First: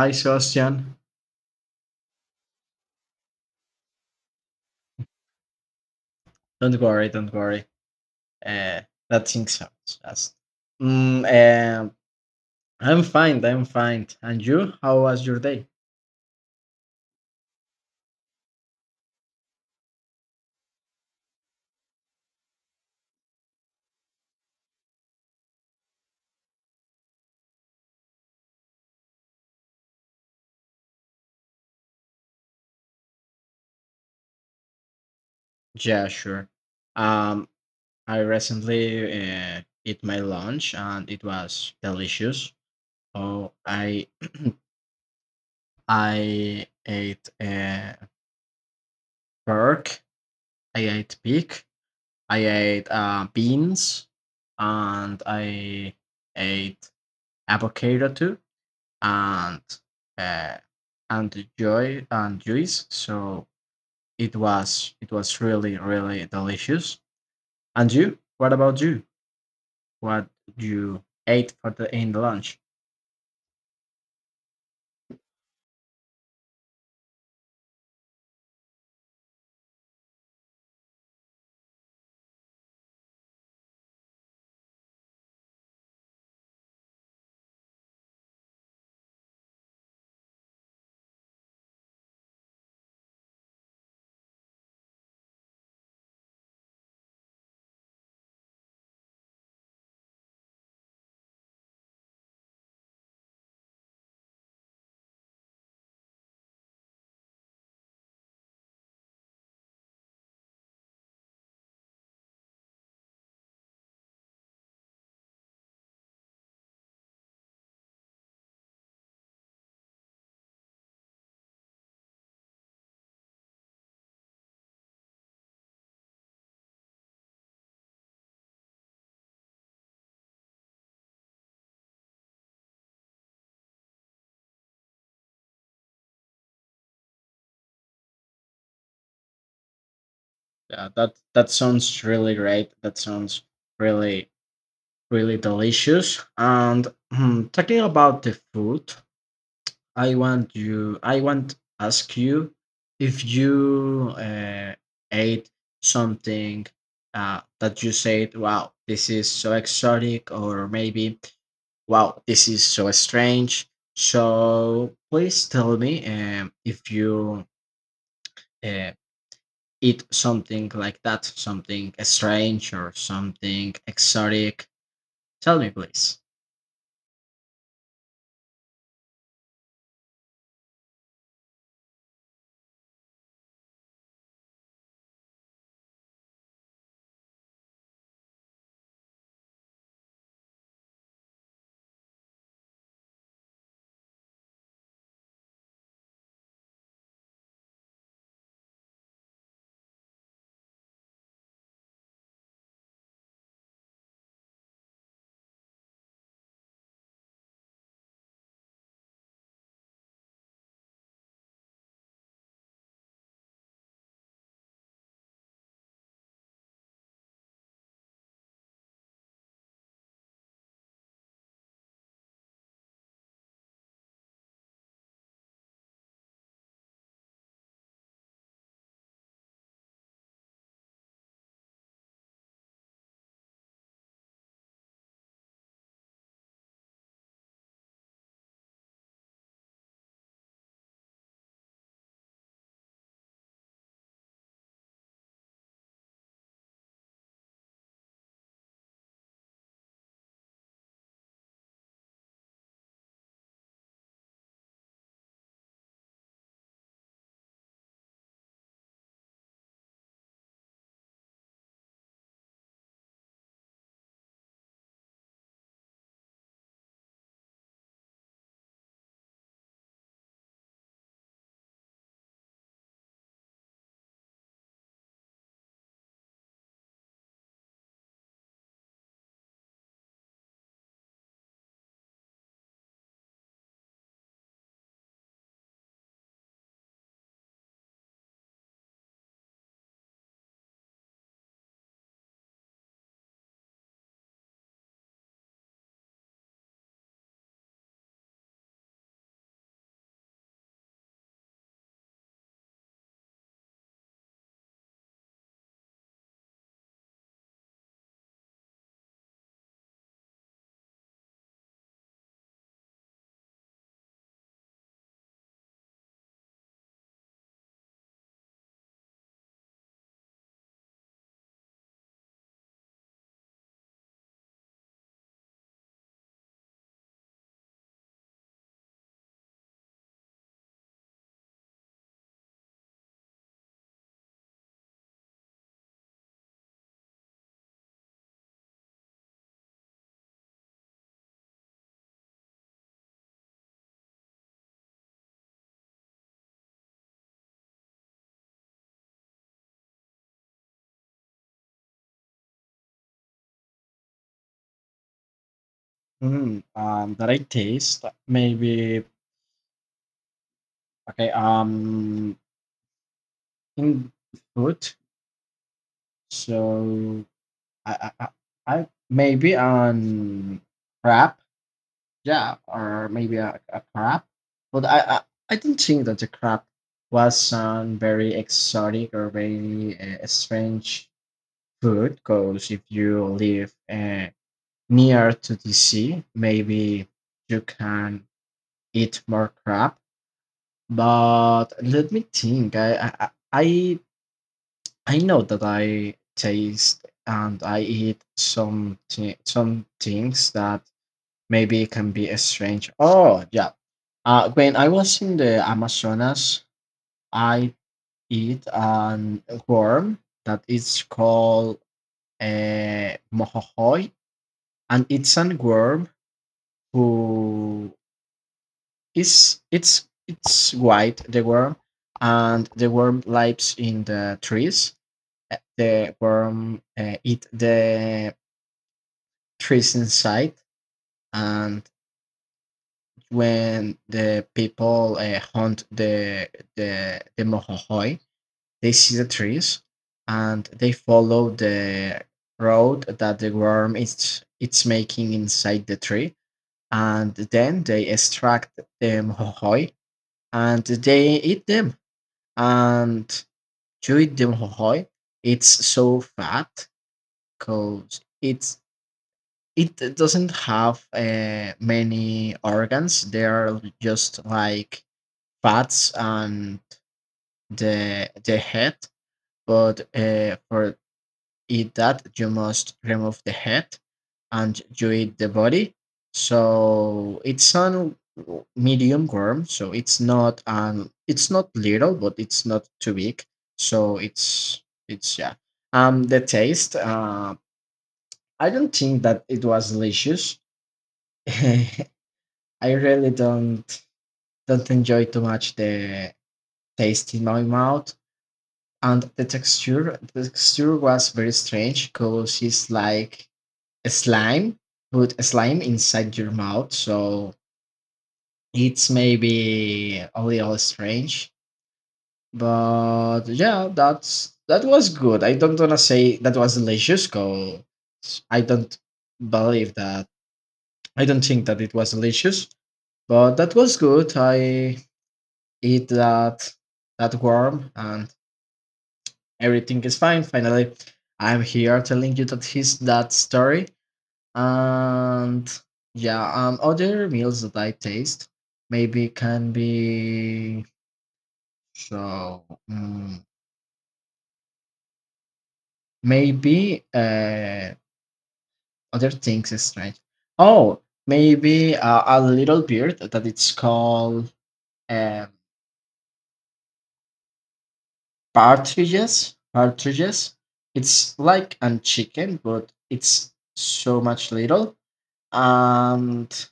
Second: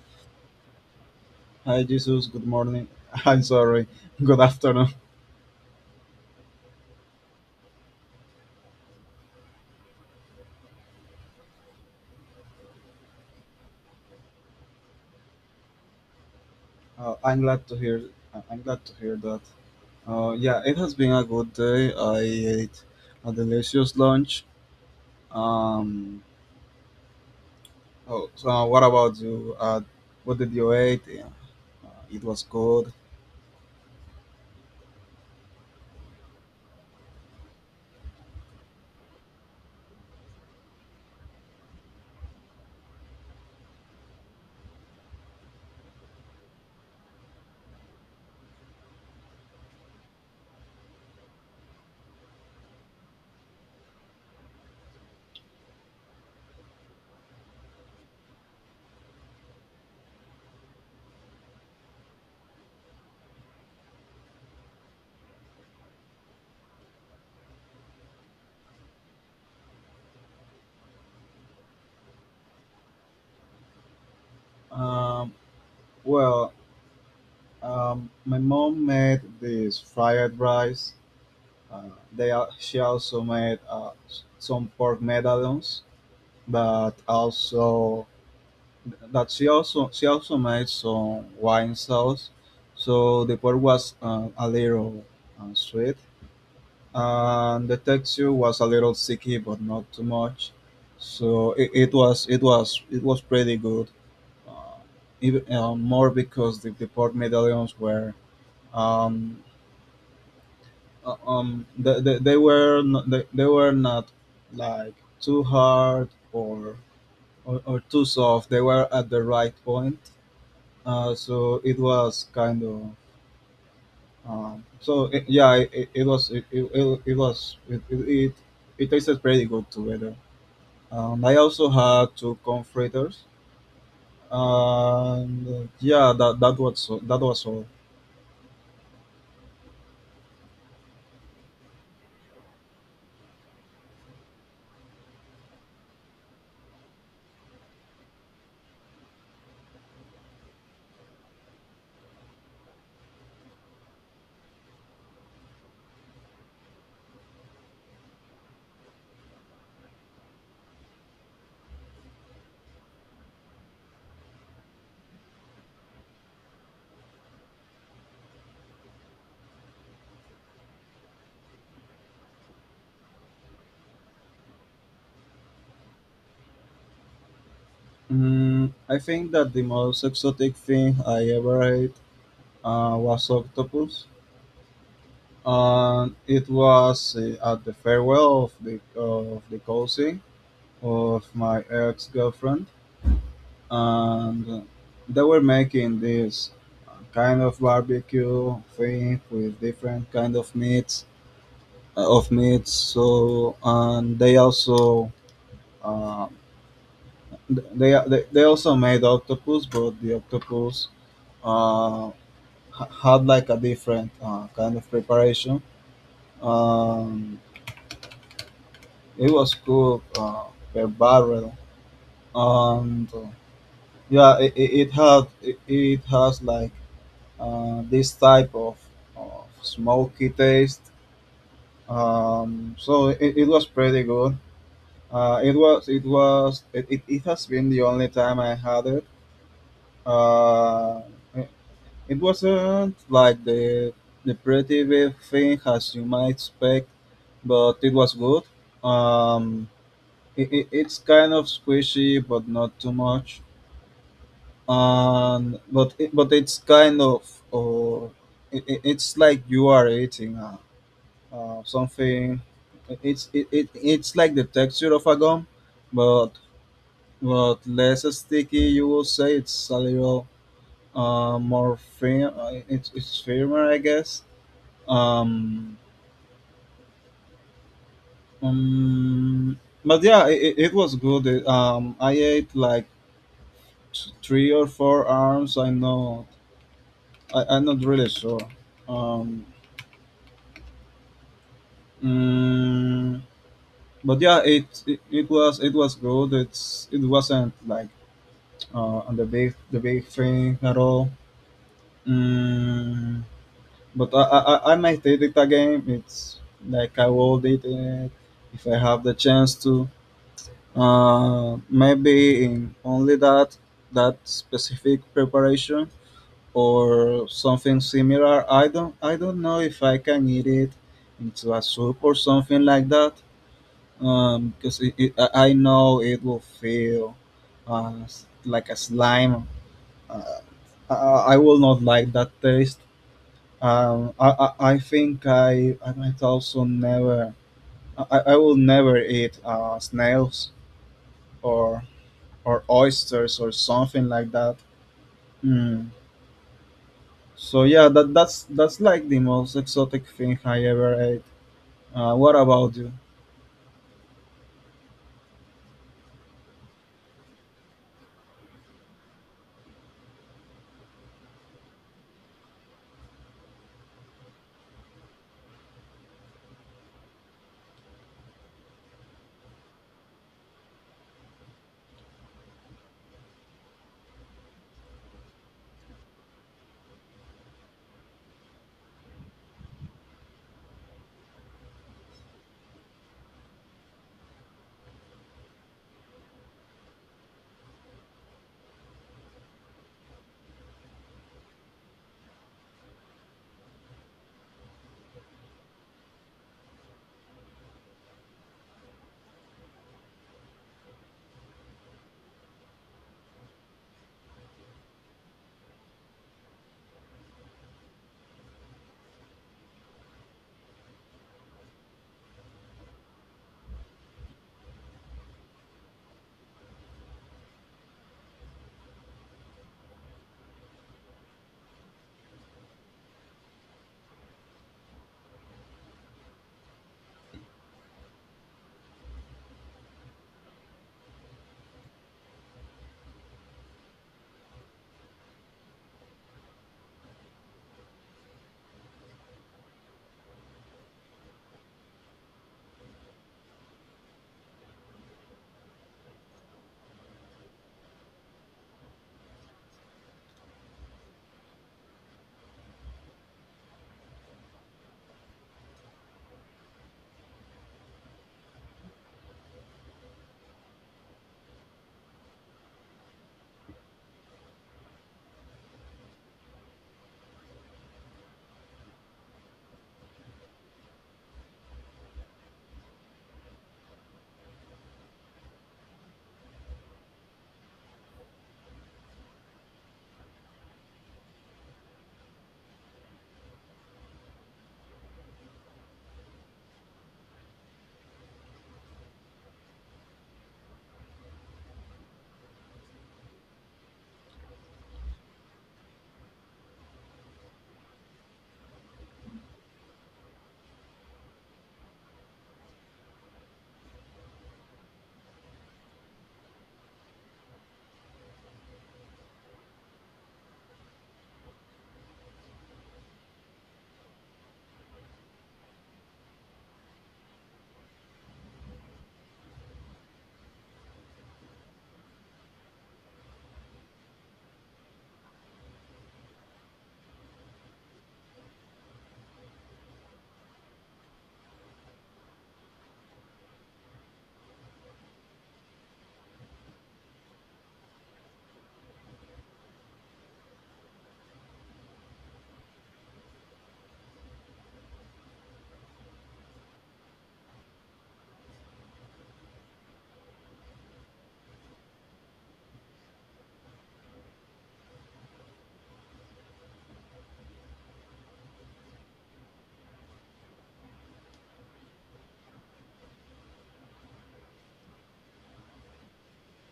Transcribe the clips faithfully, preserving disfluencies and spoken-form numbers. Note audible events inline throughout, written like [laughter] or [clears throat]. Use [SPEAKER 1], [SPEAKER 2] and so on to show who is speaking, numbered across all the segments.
[SPEAKER 1] Hi, Sebastian.
[SPEAKER 2] Hi, Jesus. Good morning. [laughs] I'm sorry. Good afternoon.
[SPEAKER 1] Don't worry, don't worry. Uh, that things happens. Just, mm, um, I'm fine. I'm fine. And you? How was your day?
[SPEAKER 2] Uh, I'm glad to hear. uh, I'm glad to hear that. Uh, yeah, it has been a good day. I ate a delicious lunch. Um, oh, so uh, what about you? Uh, what did you eat? Yeah, uh, it was good.
[SPEAKER 1] Yeah, sure. Um, I recently uh, ate my lunch, and it was delicious. Oh, I I ate uh, pork. I ate pig. I ate uh, beans, and I ate avocado too and uh, and joy and juice. So it was it was really really delicious. And you? What about you? What you ate for the in the lunch?
[SPEAKER 2] Um, well, um, my mom made this fried rice. Uh, they al- she also made uh, s- some pork medallions, but also that she also she also made some wine sauce, so the pork was uh, a little uh, sweet, and the texture was a little sticky, but not too much. So it, it was it was it was pretty good, uh, even uh, more, because the, the pork medallions were um, uh, um they, they, they were not, they, they were not like too hard, or, or or too soft. They were at the right point. Uh, so it was kind of um, so it, yeah it, it it was it, it, it it was it, it, it it tasted pretty good together. um, I also had two confraters, and uh, yeah that that was so- that was all.
[SPEAKER 1] Yeah, that that sounds really great. That sounds really really delicious. And hmm, talking about the food, I want you. I want ask you if you uh, ate something uh, that you said, "Wow, this is so exotic," or maybe, "Wow, this is so strange." So please tell me um, if you uh, eat something like that, something strange or something exotic. Tell me, please.
[SPEAKER 2] mm, I think that the most exotic thing I ever ate uh, was octopus, and it was uh, at the farewell of the of the cousin of my ex-girlfriend, and they were making this uh, kind of barbecue thing, with different kind of meats uh, of meats. So, and they also uh, they, they they also made octopus, but the octopus uh, ha- had like a different uh, kind of preparation. um, it was cooked uh, per barrel, and uh, yeah it, it, it had it, it has like uh, this type of, of smoky taste. Um, so it, it was pretty good. Uh, it was it was it, it, it has been the only time I had it. Uh, it it wasn't like the the pretty big thing as you might expect, but it was good. Um, it, it, it's kind of squishy, but not too much. And but it, but it's kind of or it, it- it's like you are eating a, uh, something. It's it, it it's like the texture of a gum, but but less sticky. You will say it's a little uh, more firm. uh, It's it's firmer, I guess. Um, um but yeah, it, it it was good. It, um, I ate like t- three or four arms. I know. I, I'm not really sure. Um. mm, but yeah, it, it it was it was good. It's it wasn't like uh, on the big the big screen at all. Mm, but I, I I I might date it again. It's like I will date it if I have the chance to. Uh, maybe in only that that specific preparation, or something similar. I don't I don't know if I can eat it into a soup or something like that. Um, because it, it, I I know it will feel uh, s- like a slime. uh, uh, I will not like that taste. Um, I, I, I think I, I might also never — I, I will never eat uh, snails, or or oysters, or something like that. Mm. So yeah, that that's that's like the most exotic thing I ever ate. Uh, what about you?
[SPEAKER 1] Mm, um, that I taste maybe okay. Um, in food. So I, I, I I- maybe on crab, yeah, or maybe a, a crab. But I, I, I didn't think that the crab was on very exotic or very uh, strange food. Because if you live uh, near to the sea, maybe you can eat more crab. But let me think. I, I, I I I know that I taste and I eat some thi- some things that maybe can be a strange. Oh yeah, uh, when I was in the Amazonas, I eat an worm that is called a mohohoy, and it's an worm who is it's it's white the worm, and the worm lives in the trees. Uh, The worm uh, eat the trees inside and when the people uh, hunt the the the mohohoi they see the trees and they follow the road that the worm is it's making inside the tree and then they extract the mohohoi and they eat them. And to eat the mohohoi it's so fat because it's it d- doesn't have uh, many organs. They are just like fats and the the head. But uh, for eat that, you must remove the head and you eat the body. So it's on medium worm. So it's not um it's not little, but it's not too big. So it's it's yeah. Um, the taste. Uh, I don't think that it was delicious. [laughs] I really don't don't enjoy too much the taste in my mouth and the texture. The texture was very strange because it's like a slime, but a slime inside your mouth. So it's maybe a little strange. But yeah, that's that was good. I don't wanna say that was delicious because I don't believe that. I don't think that it was delicious, but that was good. I eat that that worm and everything is fine finally. I'm here telling you that his that story. And yeah, um other meals that I taste maybe can be so mm, maybe uh other things is strange. Oh, maybe uh, a little beard that it's called um partridges, partridges. It's like an chicken, but it's so much little. And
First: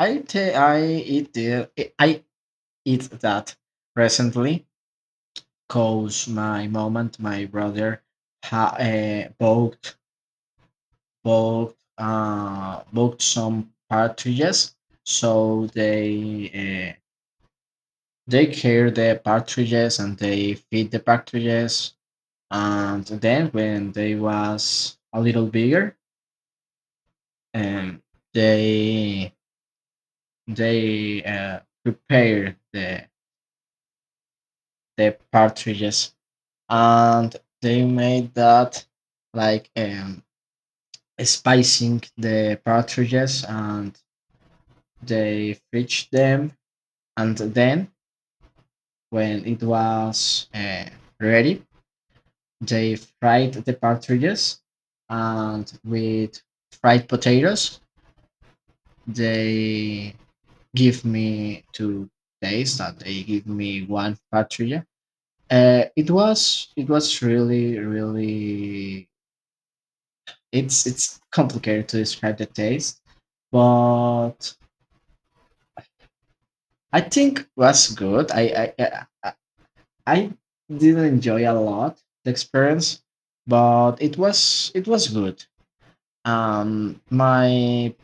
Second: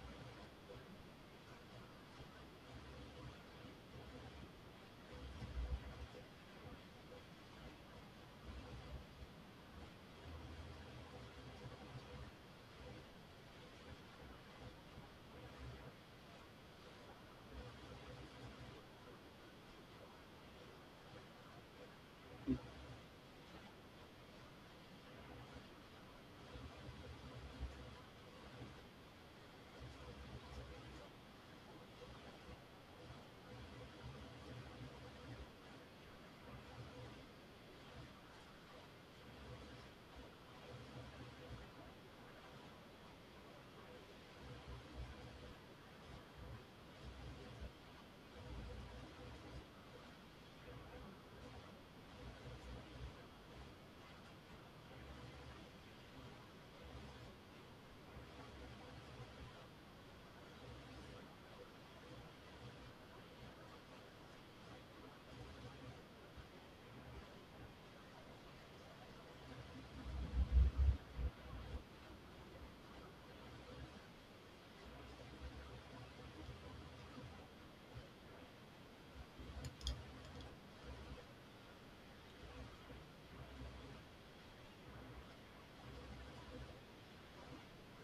[SPEAKER 1] I ta- I eat the I eat that recently cause my mom and my brother ha- uh, both both uh both some partridges, so they uh, they care the partridges and they feed the partridges and then when they was a little bigger, um, they they uh, prepared the the partridges and they made that like um, spicing the partridges and they fridged them and then when it was uh, ready they fried the partridges and with fried potatoes they give me two days that they give me one patria. Uh, it was it was really really it's it's complicated to describe the taste, but I think was good. I I I, I I didn't enjoy a lot the experience, but it was it was good. Um, my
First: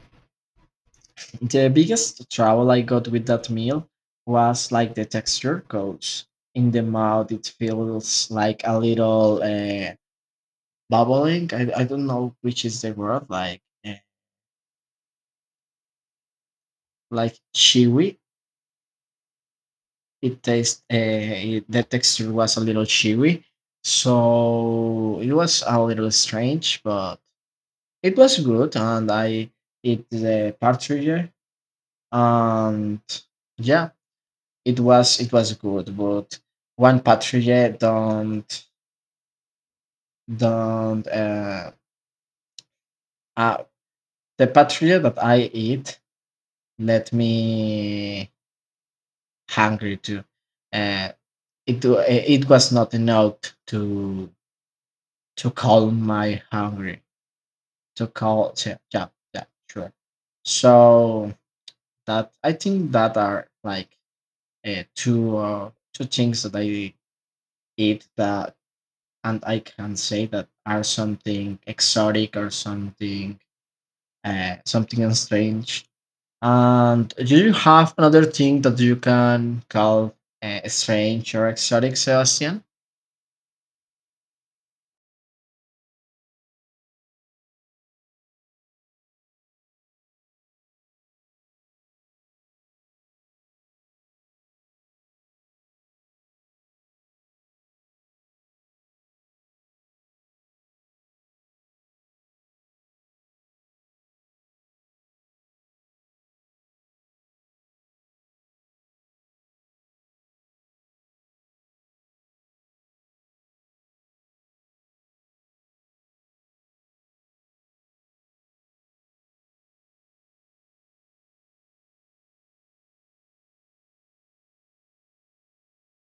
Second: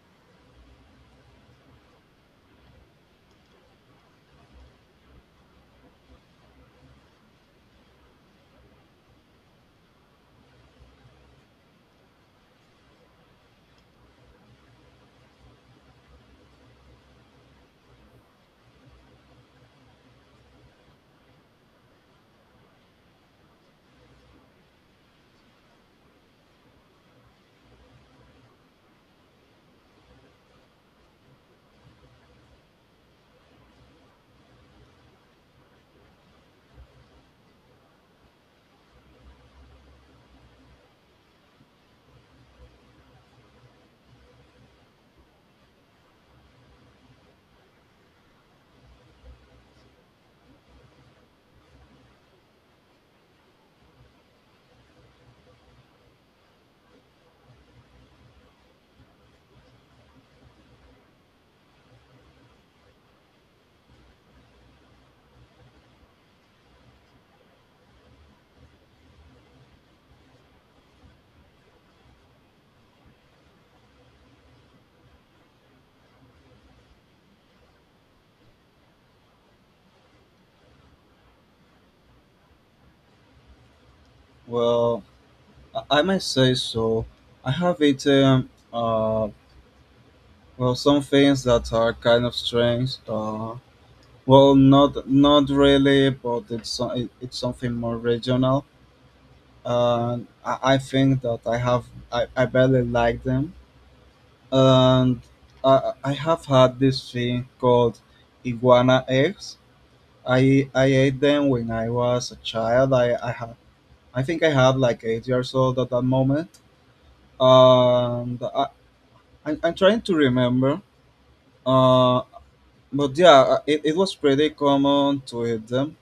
[SPEAKER 1] The biggest trouble I got with that meal was like the texture goes in the mouth. It feels like a little uh, bubbling. I, I don't know which is the word. Like uh, like chewy. It tastes. Uh, it- the texture was a little chewy, so it was a little strange, but it was good. And I ate the partridge, and yeah, it was it was good, but one patrouille don't don't uh, uh the patrouille that I eat let me hungry too. Uh, it wa- it was not enough to to calm my hungry to call. Yeah, yeah, yeah, sure. So that I think that are like uh, two uh, two things that I eat that and I can say that are something exotic or something uh, something strange. And do you have another thing that you can call uh, strange or exotic, Sebastian?
[SPEAKER 2] Well, I, I might say so. I have eaten uh, well, some things that are kind of strange. Uh, Well, not not really, but it's so- it- it's something more regional, and I, I think that I have I, I barely like them, and I I have had this thing called iguana eggs. I I ate them when I was a child. I I had I think I had like eight years old at that moment, and I, I I'm trying to remember. Uh, but yeah, it, it was pretty common to eat them,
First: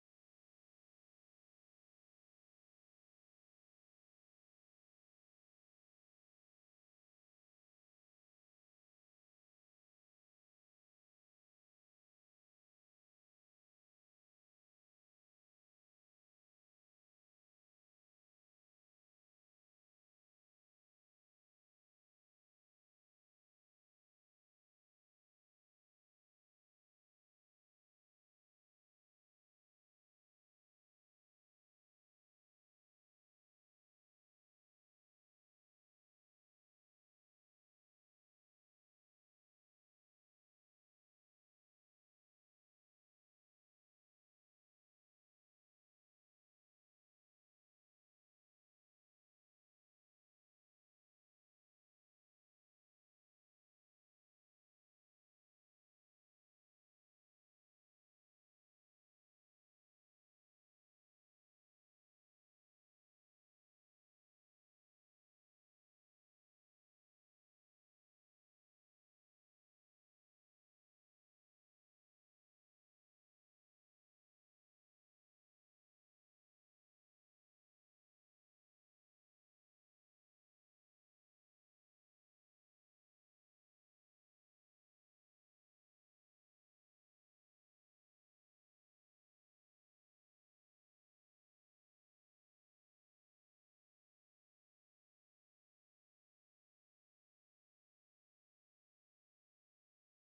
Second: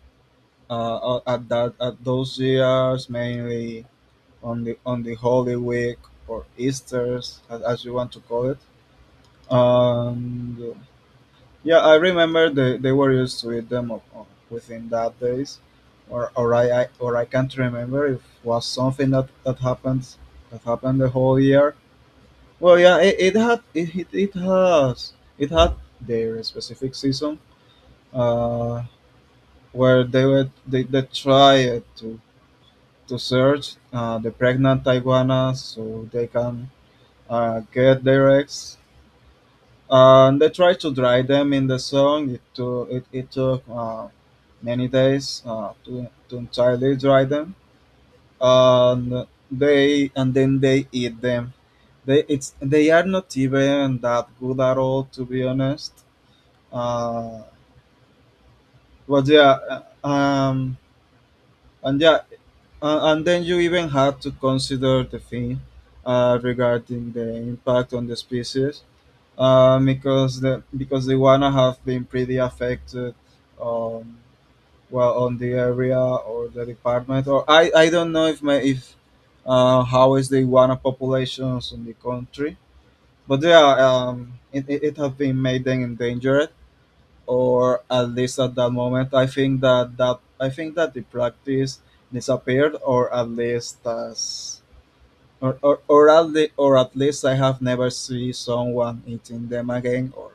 [SPEAKER 2] uh, uh, at that at those years, mainly on the on the Holy Week, or Easter's, as, as you want to call it. And uh, yeah, I remember they, they were used to eat them o- o- within that days, or or I, I or I can't remember if was something that that happens that happened the whole year. Well, yeah, it, it had it, it it has it had their specific season, uh, where they were they, they tried to to search uh, the pregnant iguanas, so they can uh, get their eggs. And they try to dry them in the sun. It took it, it took uh, many days, uh, to to entirely dry them, and they and then they eat them. They it's they are not even that good at all, to be honest. Uh, but yeah. uh, um, and yeah, Uh, and then you even have to consider the thing uh, regarding the impact on the species, uh, because the because the iguana have been pretty affected, um, well, on the area or the department, or I, I don't know if my if uh, how is the iguana populations in the country, but yeah, um, it it, it have been made then endangered, or at least at that moment. i think that that I think that the practice disappeared, or at least as or, or, or, at the, or at least I have never seen someone eating them again, or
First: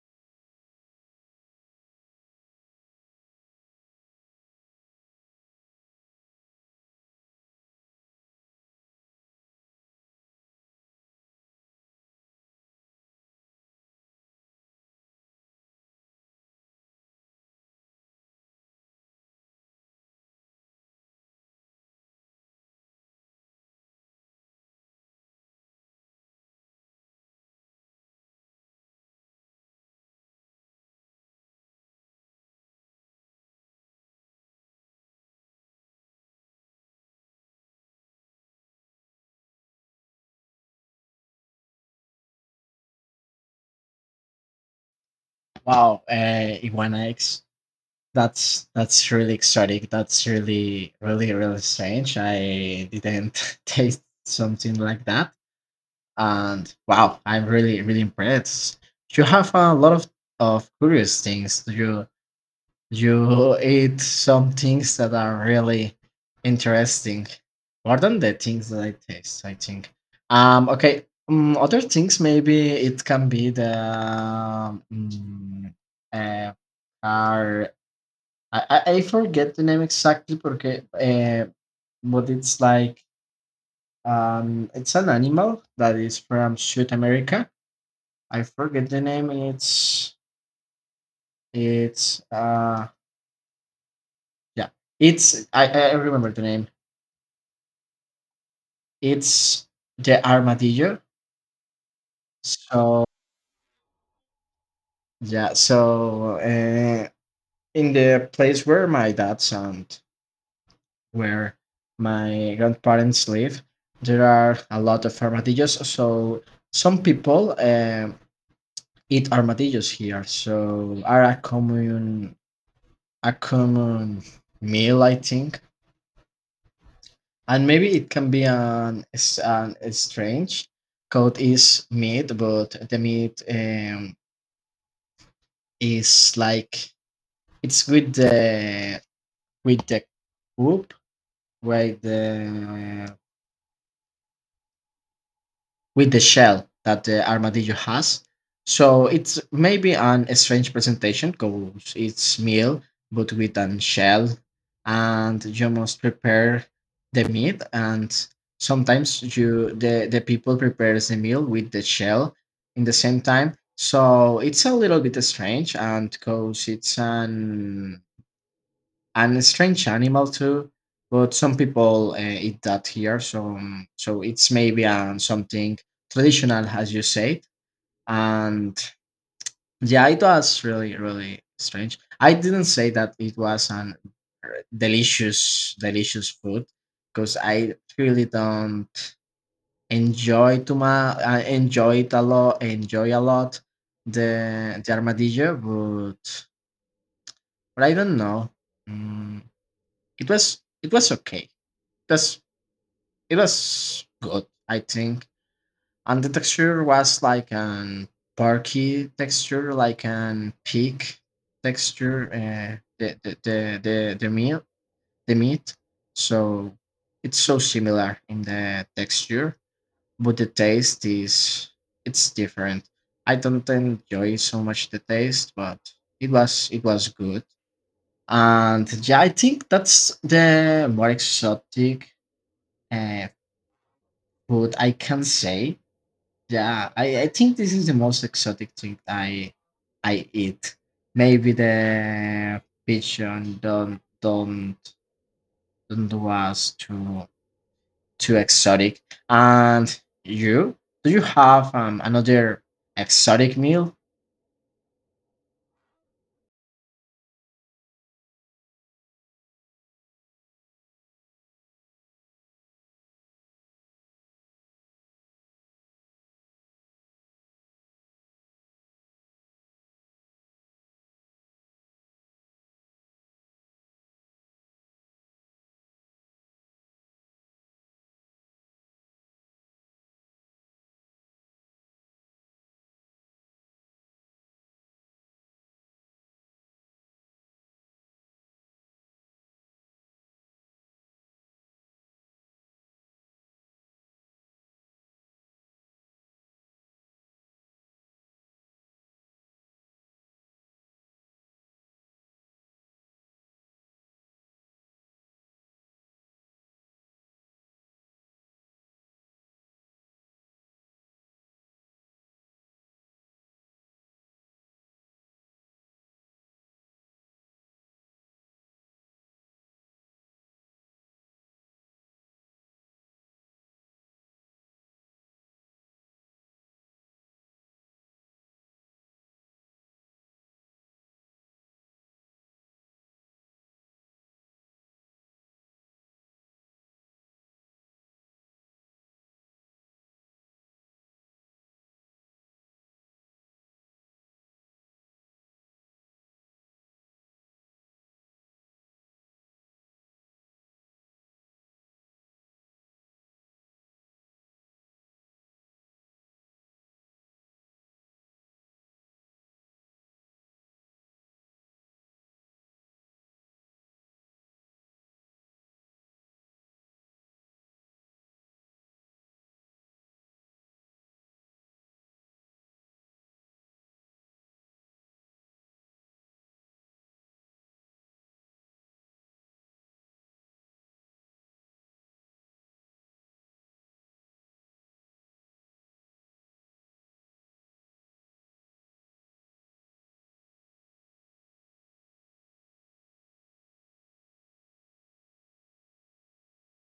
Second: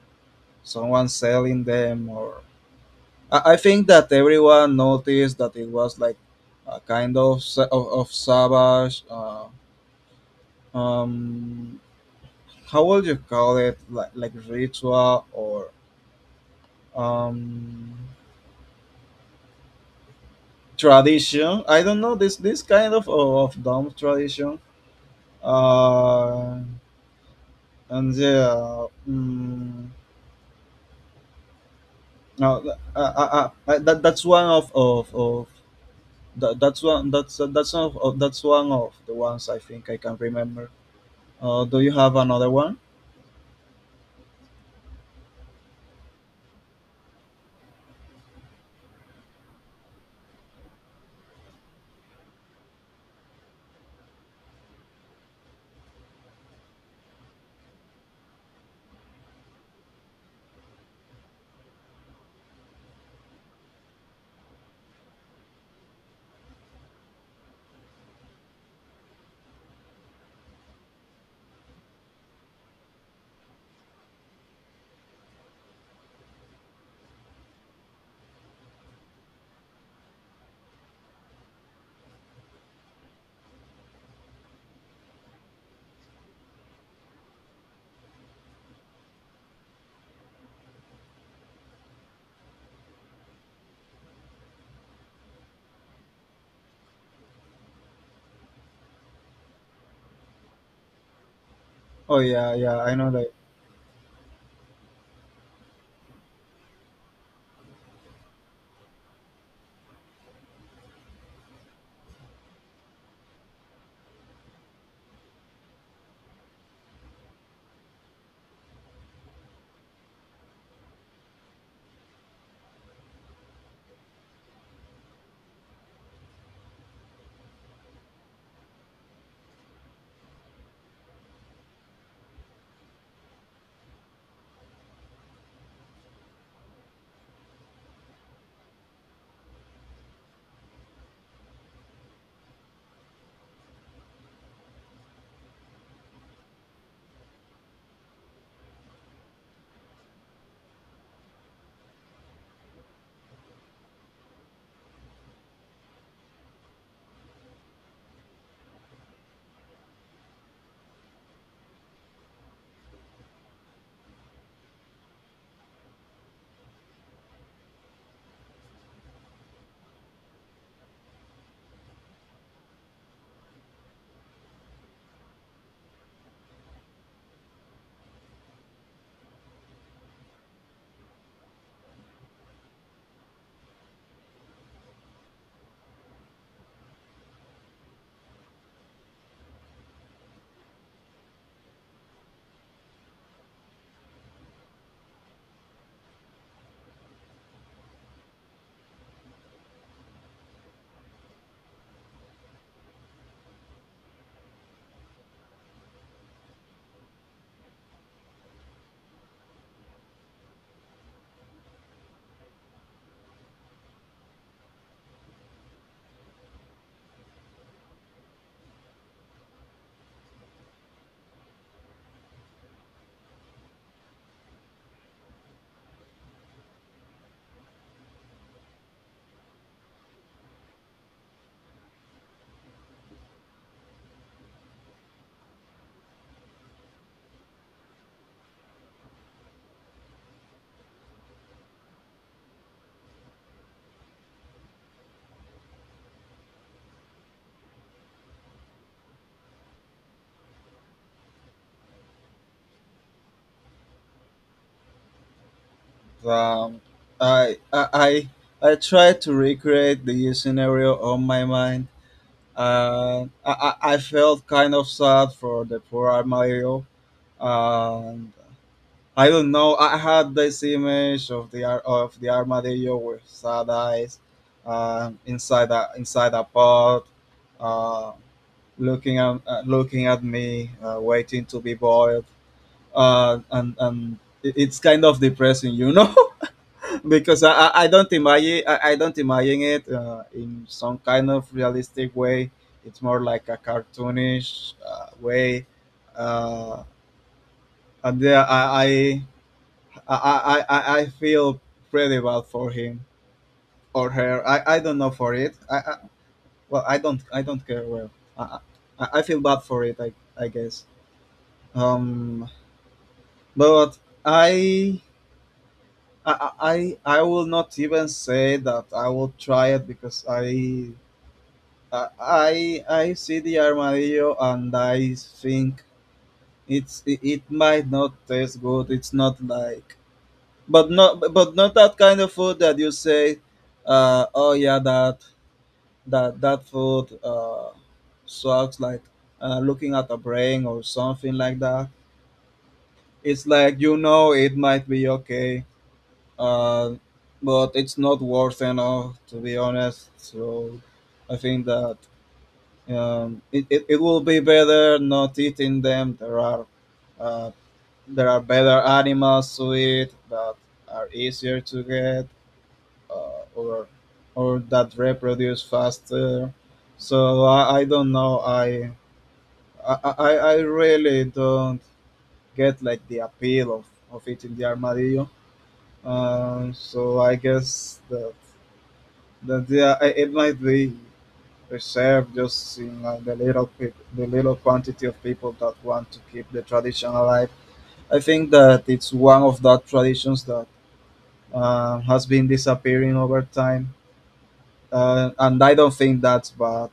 [SPEAKER 2] someone selling them, or i, I think that everyone noticed that it was like a kind of sa- of, of savage, uh, um how would you call it, like, like ritual, or um tradition. I don't know, this this kind of, oh, of dumb tradition. uh and yeah. Mm, no. uh, uh, uh, uh, that, that's one of of, of that, that's one that's uh, that's one of, of- that's one of the ones I think I can remember. Uh do you have another one?
[SPEAKER 1] Wow, uh, iguana eggs. That's that's really exotic. That's really really really strange. I didn't [laughs] taste something like that. And wow, I'm really really impressed. You have a lot of of curious things. You you eat some things that are really interesting. More than the things that I taste, I think. Um. Okay. Um, other things maybe it can be the um, uh, are I, I, I forget the name exactly porque uh, but it's like um it's an animal that is from South America. I forget the name. It's it's uh yeah. It's I, I remember the name. It's the armadillo.
[SPEAKER 2] Oh, yeah yeah I
[SPEAKER 1] So
[SPEAKER 2] know that.
[SPEAKER 1] yeah, so uh, in the place where my dad's and where my grandparents live, there are a lot of armadillos. So some people um eat armadillos here, so are a common a common meal, I think. And maybe it can be an, s- an a strange code is meat, but the meat um, is like it's with the with the coop, right? The with the shell that the armadillo has. So it's maybe an a strange presentation because it's meal but with an shell, and you must prepare the meat. And sometimes you the the people prepares the meal with the shell in the same time. So it's a little bit strange, and because it's an and strange animal too. But some people uh, eat that here, so um, so it's maybe um, something traditional, as you said. And yeah, it was really really strange. I didn't say that it was an uh, delicious delicious food because I really don't enjoy too much. I enjoy it a lot. Enjoy a lot the the armadillo, but but I don't know. Mm, it was it was okay. It was it was good, I think. And the texture was like an barky texture, like an pig texture. Uh, the the the the the meat the meat. So it's so similar in the texture, but the taste is it's different. I don't enjoy so much the taste, but it was it was good. And yeah, I think that's the more exotic uh, food I can say. Yeah, I, I think this is the most exotic thing I I eat. Maybe the pigeon don't don't don't do us too too exotic. And you? Do you have um another exotic meal?
[SPEAKER 2] um i i i I tried to recreate the scenario on my mind. uh, I, I I felt kind of sad for the poor Mario. And I don't know. I had this image of the ar- of the armadillo with sad eyes, uh, inside a inside a pot, uh, looking at uh, looking at me, uh, waiting to be boiled. Uh, and and it- it's kind of depressing, you know, [laughs] because I, I I don't imagine I, I don't imagine it uh, in some kind of realistic way. It's more like a cartoonish uh, way. Uh, and yeah, I, I I, I, I I feel pretty bad for him or her. I, I don't know, for it. I, I Well, I don't I don't care, well. I, I, I feel bad for it. I I guess. Um, but I. I, I I will not even say that I will try it, because I I I I see the armadillo and I think it's it, it might not taste good. It's not like — but not but not that kind of food that you say, uh oh yeah, that that that food uh sucks, like uh, looking at a brain or something like that. It's like, you know, it might be okay, uh but it's not worth enough, to be honest. So, I think that um it, it, it will be better not eating them. There are uh there are better animals to eat, that are easier to get, uh, or or that reproduce faster. So I, I don't know. I, I I I really don't get, like, the appeal of, of eating the armadillo. Um, so I guess that that yeah, i- it might be reserved, just in like the little peop the little quantity of people that want to keep the tradition alive. I think that it's one of that traditions that um, has been disappearing over time, uh, and I don't think that's bad.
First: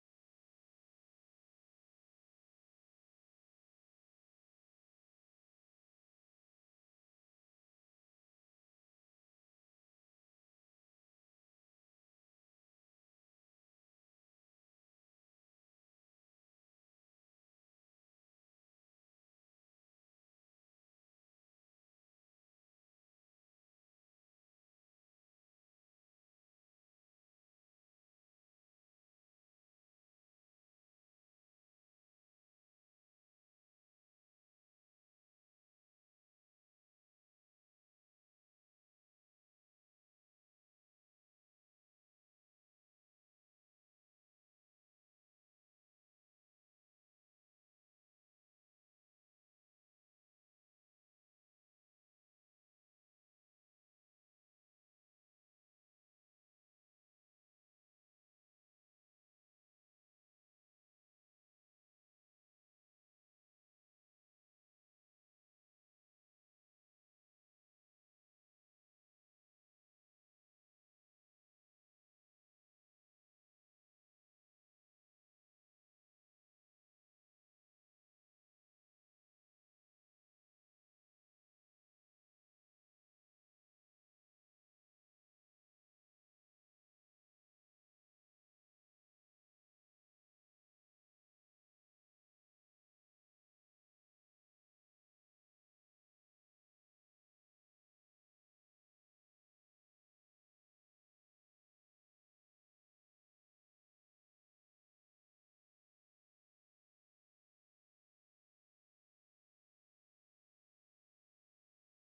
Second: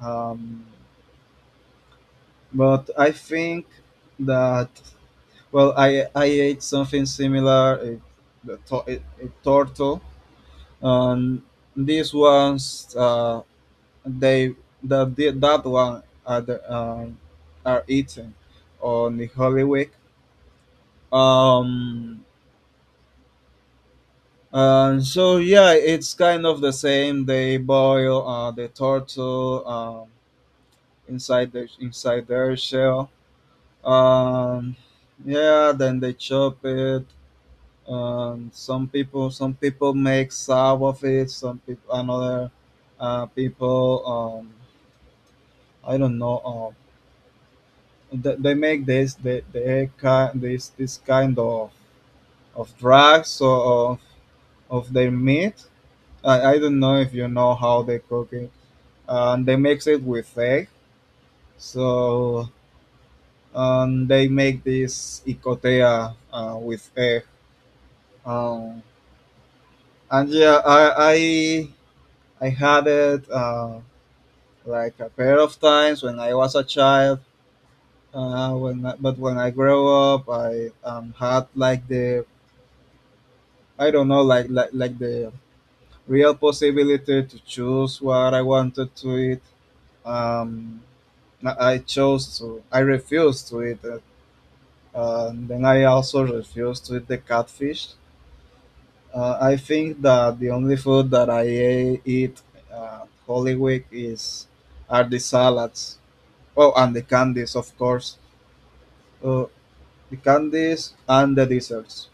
[SPEAKER 2] Um, but I think that, well, I I ate something similar, a, the to- a, a turtle, and these ones, uh, they that the, that one are, the, um are eaten on the Holy Week. Um, and so yeah, it's kind of the same. They boil uh, the turtle, um, inside the inside their shell. Um, yeah, then they chop it. Um, some people, some people make sour of it. Some people, another uh, people, um, I don't know. Um, they, they make this, they, they kind this this kind of of drugs, or of of their meat. I, I don't know if you know how they cook it. Um, they mix it with egg. So, um, they make this icotea uh, with egg. Um, and yeah, I I I had it uh, like a pair of times when I was a child. Uh, when I, but when I grow up, I um, had like the I don't know like, like like the real possibility to choose what I wanted to eat. Um, I I chose to I refused to eat it, and then I also refused to eat the catfish. Uh, I think that the only food that I e- eat uh, Holy Week is are the salads. Oh, and the candies, of course. Uh, the candies and the desserts.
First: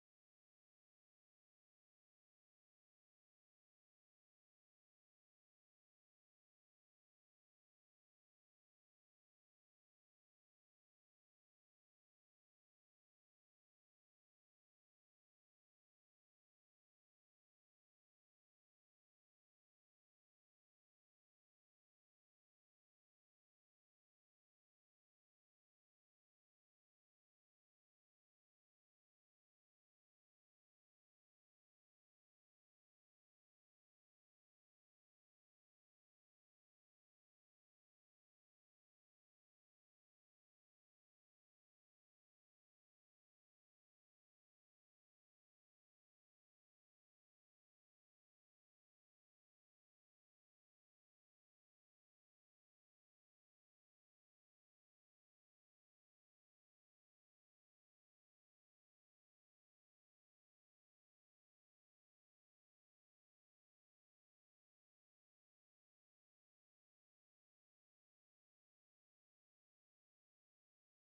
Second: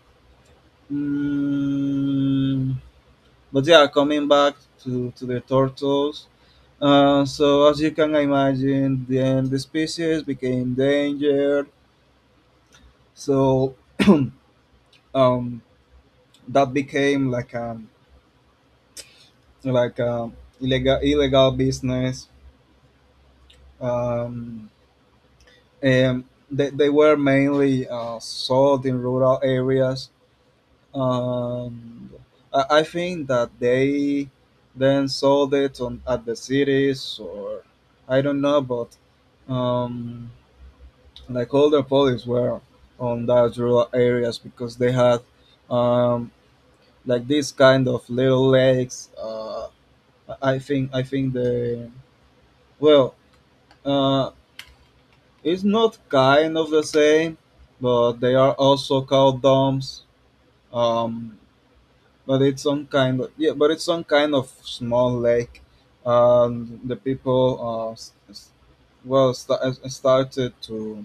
[SPEAKER 2] Mm, but yeah, coming back to, to the turtles. Uh, so as you can imagine, then the species became endangered. So [clears throat] um, that became like um like um illegal illegal business, um, and they, they were mainly uh, sold in rural areas. Um, I, I think that they then sold it on at the cities, or I don't know, but um, like all the police were on those rural areas, because they had um, like this kind of little lakes. Uh, I I think I think the Well. Uh, It's not kind of the same, but they are also called domes. Um, but it's some kind of yeah, but it's some kind of small lake. Um, the people uh, s- s- well st- uh, started to —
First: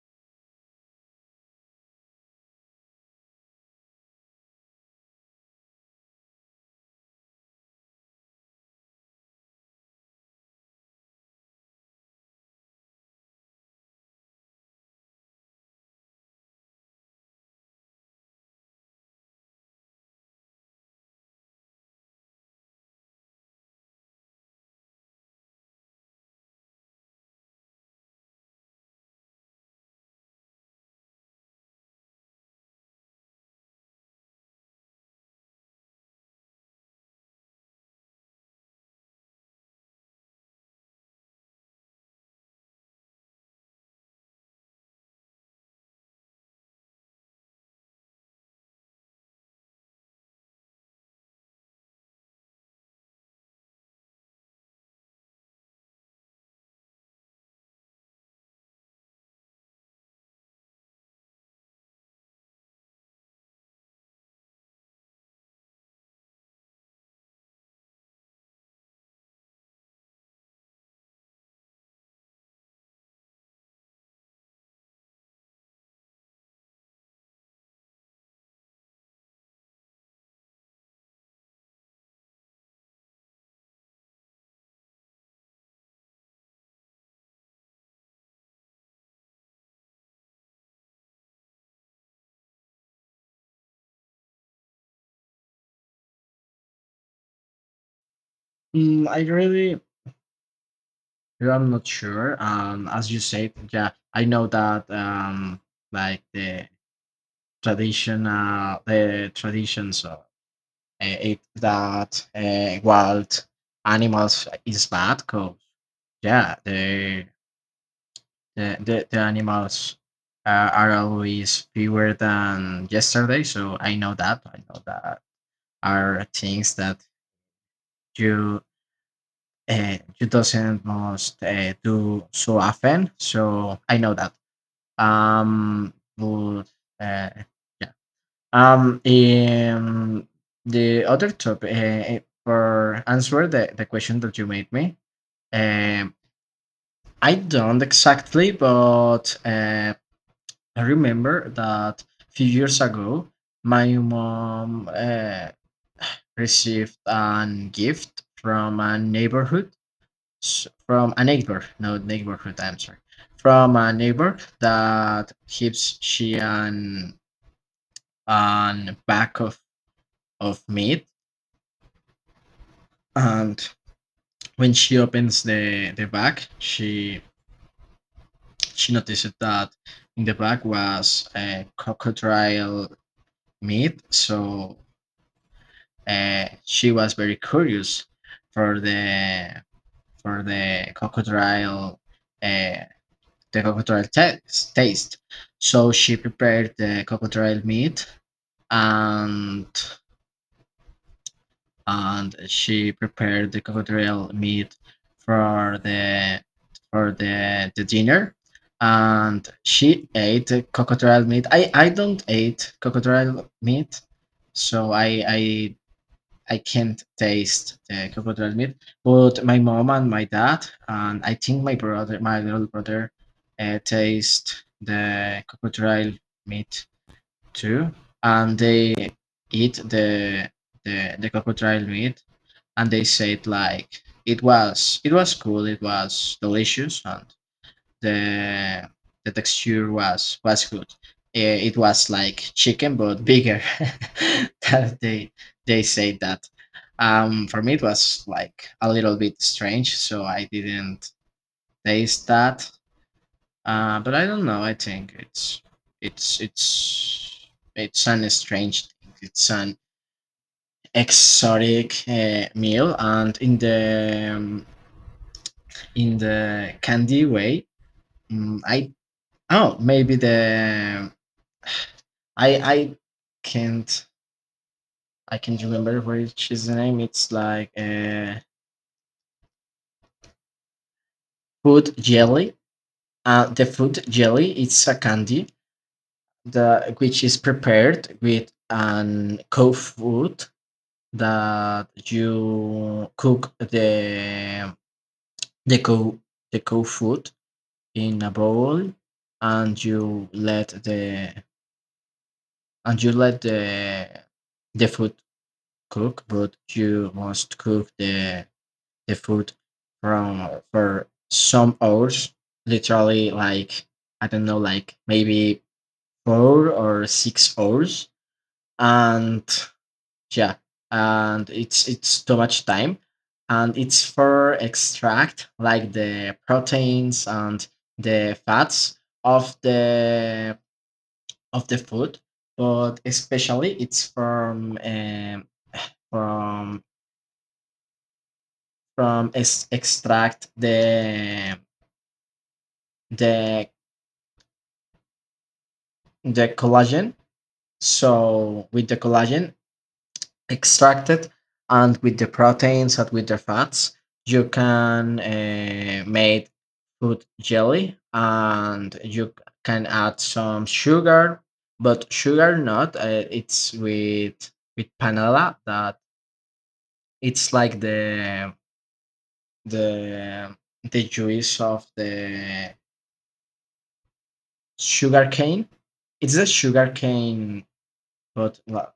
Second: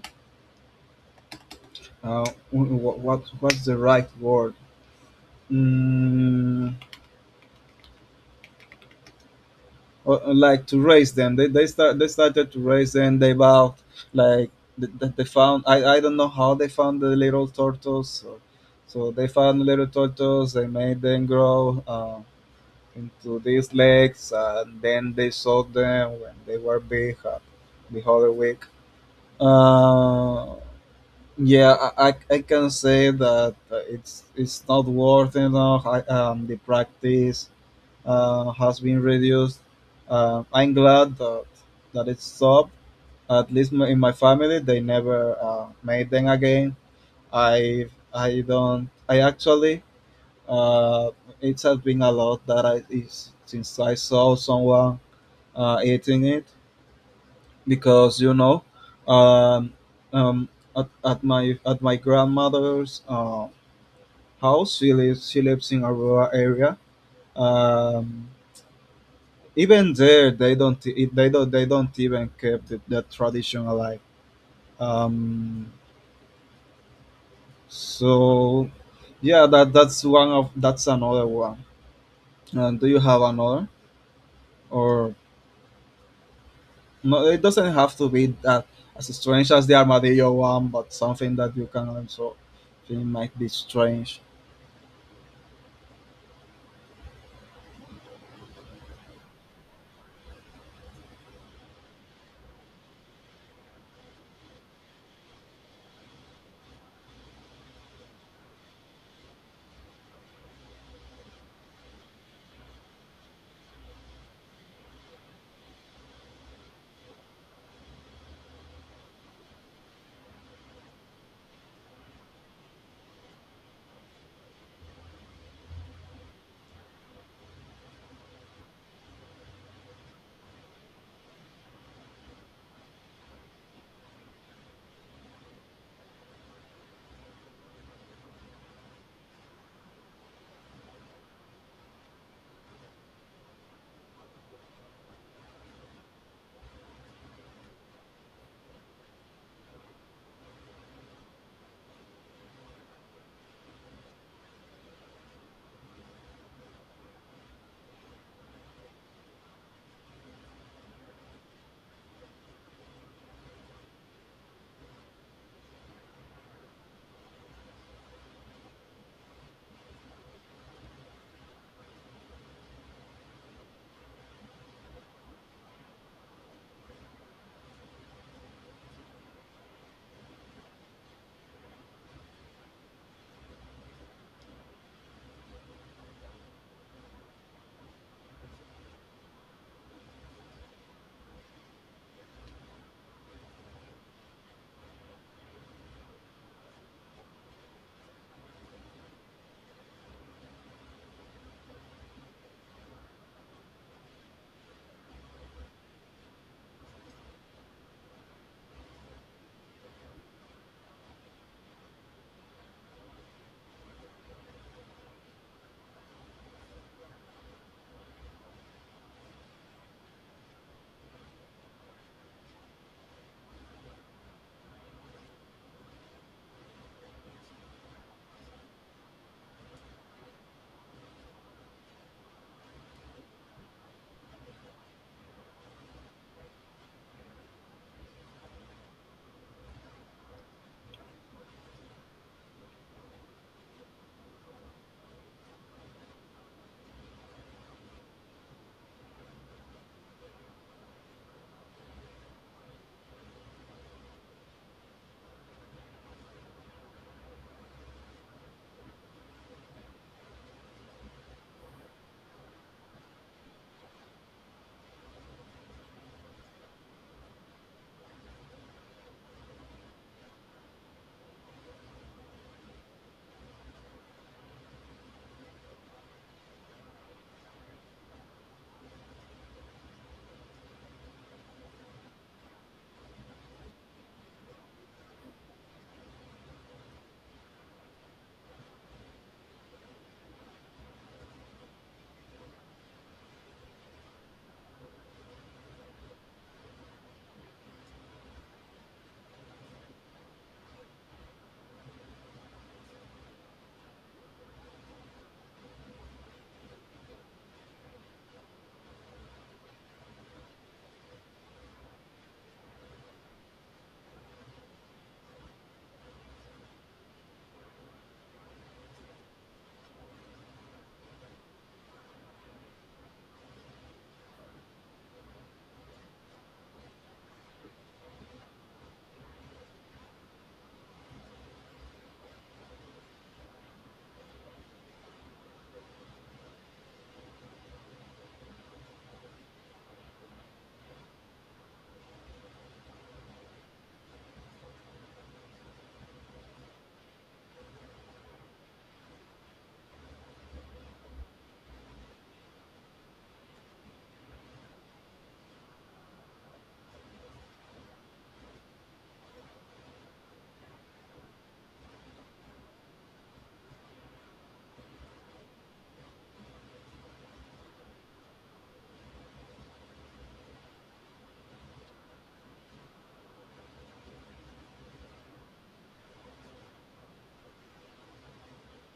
[SPEAKER 2] uh, wh- wh- what what's the right word? Mm, or, or, like, to raise them. They they start they started to raise them. They bought, like, th- th- they found, I, I don't know how they found the little turtles. So, so they found little turtles. They made them grow uh, into these legs, and then they sold them when they were big, uh, the other week. Uh, yeah, I, I I can say that uh, it's it's not worth enough. I, um, the practice uh, has been reduced. Uh, I'm glad that, that it stopped. At least, my- in my family, they never uh, made them again. I I don't. I actually, uh, it has been a lot that I is since I saw someone uh, eating it, because you know, um, um, at, at my at my grandmother's uh, house. She lives she lives in a rural area. Um, Even there, they don't it- they don't they don't even keep the, the tradition alive. um so yeah, that that's one of that's another one. And do you have another? Or no, it doesn't have to be that — as strange as the armadillo one — but something that you can also think might be strange.
[SPEAKER 1] Mm, I really I'm not sure. Um, as you said, yeah, I know that um like the tradition traditional the traditions of uh, if that uh, wild animals is bad because yeah the the, the, the animals uh, are always fewer than yesterday. So I know that I know that are things that you uh, you doesn't most uh, do so often so I know that um but uh, yeah. Um, um, the other topic uh, for answer the, the question that you made me. Um, I don't exactly, but uh, I remember that a few years ago, my mom uh, received an gift from a neighborhood, s- from a neighbor, no neighborhood. I'm sorry, from a neighbor that gives she an an bag of of meat. And when she opens the the bag, she she notices that in the bag was a crocodile meat. So uh, she was very curious for the for the crocodile uh, the crocodile taste taste. So she prepared the crocodile meat and and she prepared the crocodile meat for the for the, the dinner and she ate the crocodile meat. i i don't eat crocodile meat, so i i I can't taste the crocodile meat, but my mom and my dad and I think my brother my little brother uh, taste the crocodile meat too and they eat the the, the crocodile meat. And they said like it was it was cool, it was delicious, and the the texture was was good. Eh, it was like chicken but bigger. [laughs] that they they say that. Um, for me it was like a little bit strange, so I didn't taste that. Uh, but I don't know. I think it's it's it's it's an strange thing. It's an exotic uh, meal, and in the um, in the candy way. Mm, I oh maybe the I I can't I can't remember which is the name. It's like uh, food jelly. Uh, the food jelly. It's a candy the which is prepared with an cold food that you cook the the cow the cow food in a bowl and you let the. And you let the the food cook, but you must cook the the food from for some hours, literally like I don't know, like maybe four or six hours. And yeah, and it's it's too much time. And it's for extract like the proteins and the fats of the of the food, but especially it's from um, from from es- extract the the the collagen. So with the collagen extracted and with the proteins and with the fats, you can uh, make food jelly and you c- can add some sugar, but sugar not. Uh, it's with with panela that it's like the the the juice of the sugar cane. It's a sugar cane, but well,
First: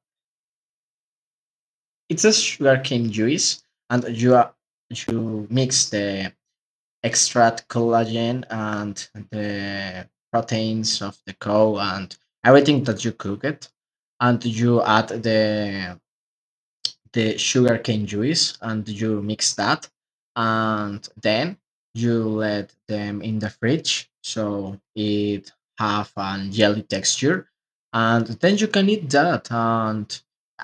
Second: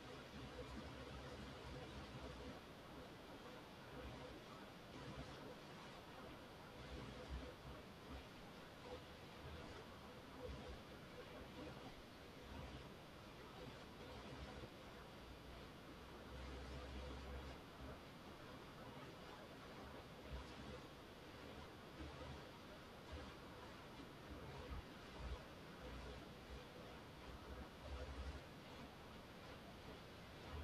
[SPEAKER 1] it's a sugar cane juice, and you are, you mix the extract collagen and the proteins of the cow and everything that you cook it, and you add the the sugarcane juice and you mix that and then you let them in the fridge so it have a jelly texture and then you can eat that. And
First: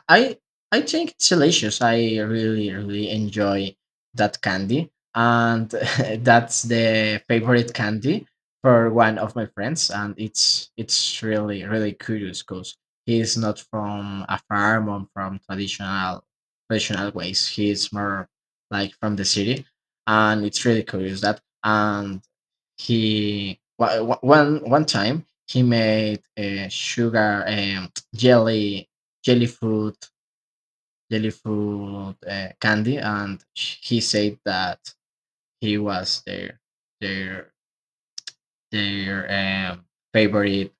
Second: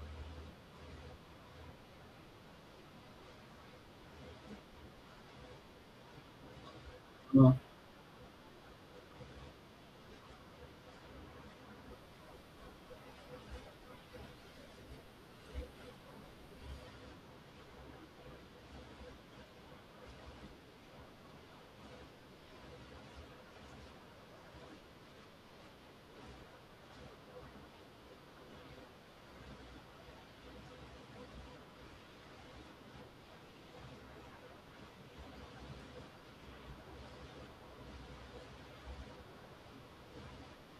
[SPEAKER 1] I I think it's delicious. I really really enjoy that candy, and [laughs] that's the
[SPEAKER 2] No.
[SPEAKER 1] favorite candy for one of my friends. And it's it's really really curious because he's not from a farm or from traditional traditional ways. He's more like from the city, and it's really curious that. And he wa- wa- one one time he made a sugar um, jelly jelly fruit jelly fruit uh, candy, and he said that he was their their their um, favorite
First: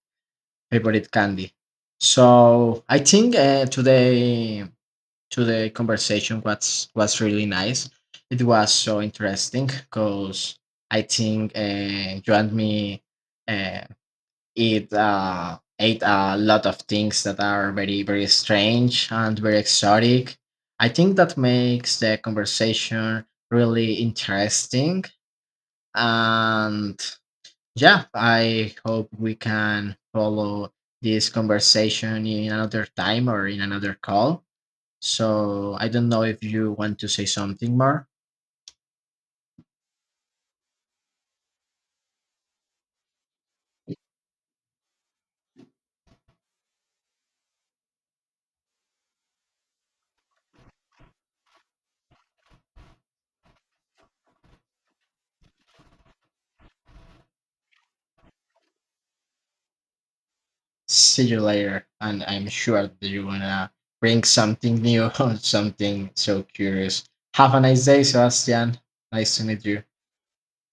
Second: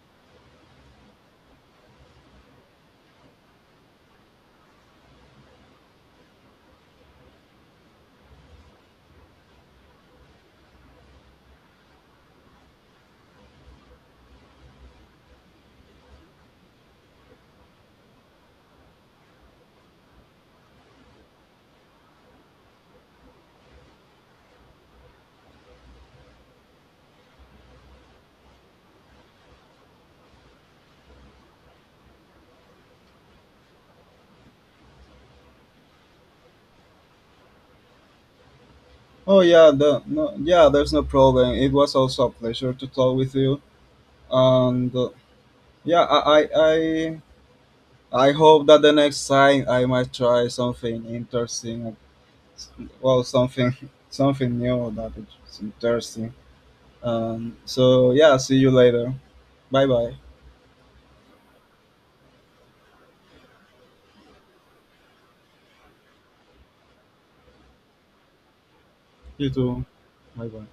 [SPEAKER 1] favorite candy. So I think uh, today to the conversation was was really nice. It was so interesting because I think uh, you and me uh, it uh, ate a lot of things that are very very strange and very exotic. I think that makes the conversation really interesting, and yeah, I hope we can follow this conversation in another time or in another call. So I don't know if you want to say something more.
[SPEAKER 2] Oh yeah, the, no, yeah, there's no problem. It was also a pleasure to talk with you, and uh, yeah, i i, I I hope that the next time I might try something interesting. Well, something [laughs] something new that is interesting. Um, so yeah, see you later. Bye bye.
[SPEAKER 1] See you later, and I'm sure that you're gonna bring something new [laughs] or something so curious. Have a nice day, Sebastian. Nice to
[SPEAKER 2] You
[SPEAKER 1] meet you.
[SPEAKER 2] too. Bye bye.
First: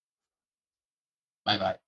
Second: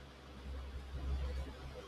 [SPEAKER 1] Bye bye.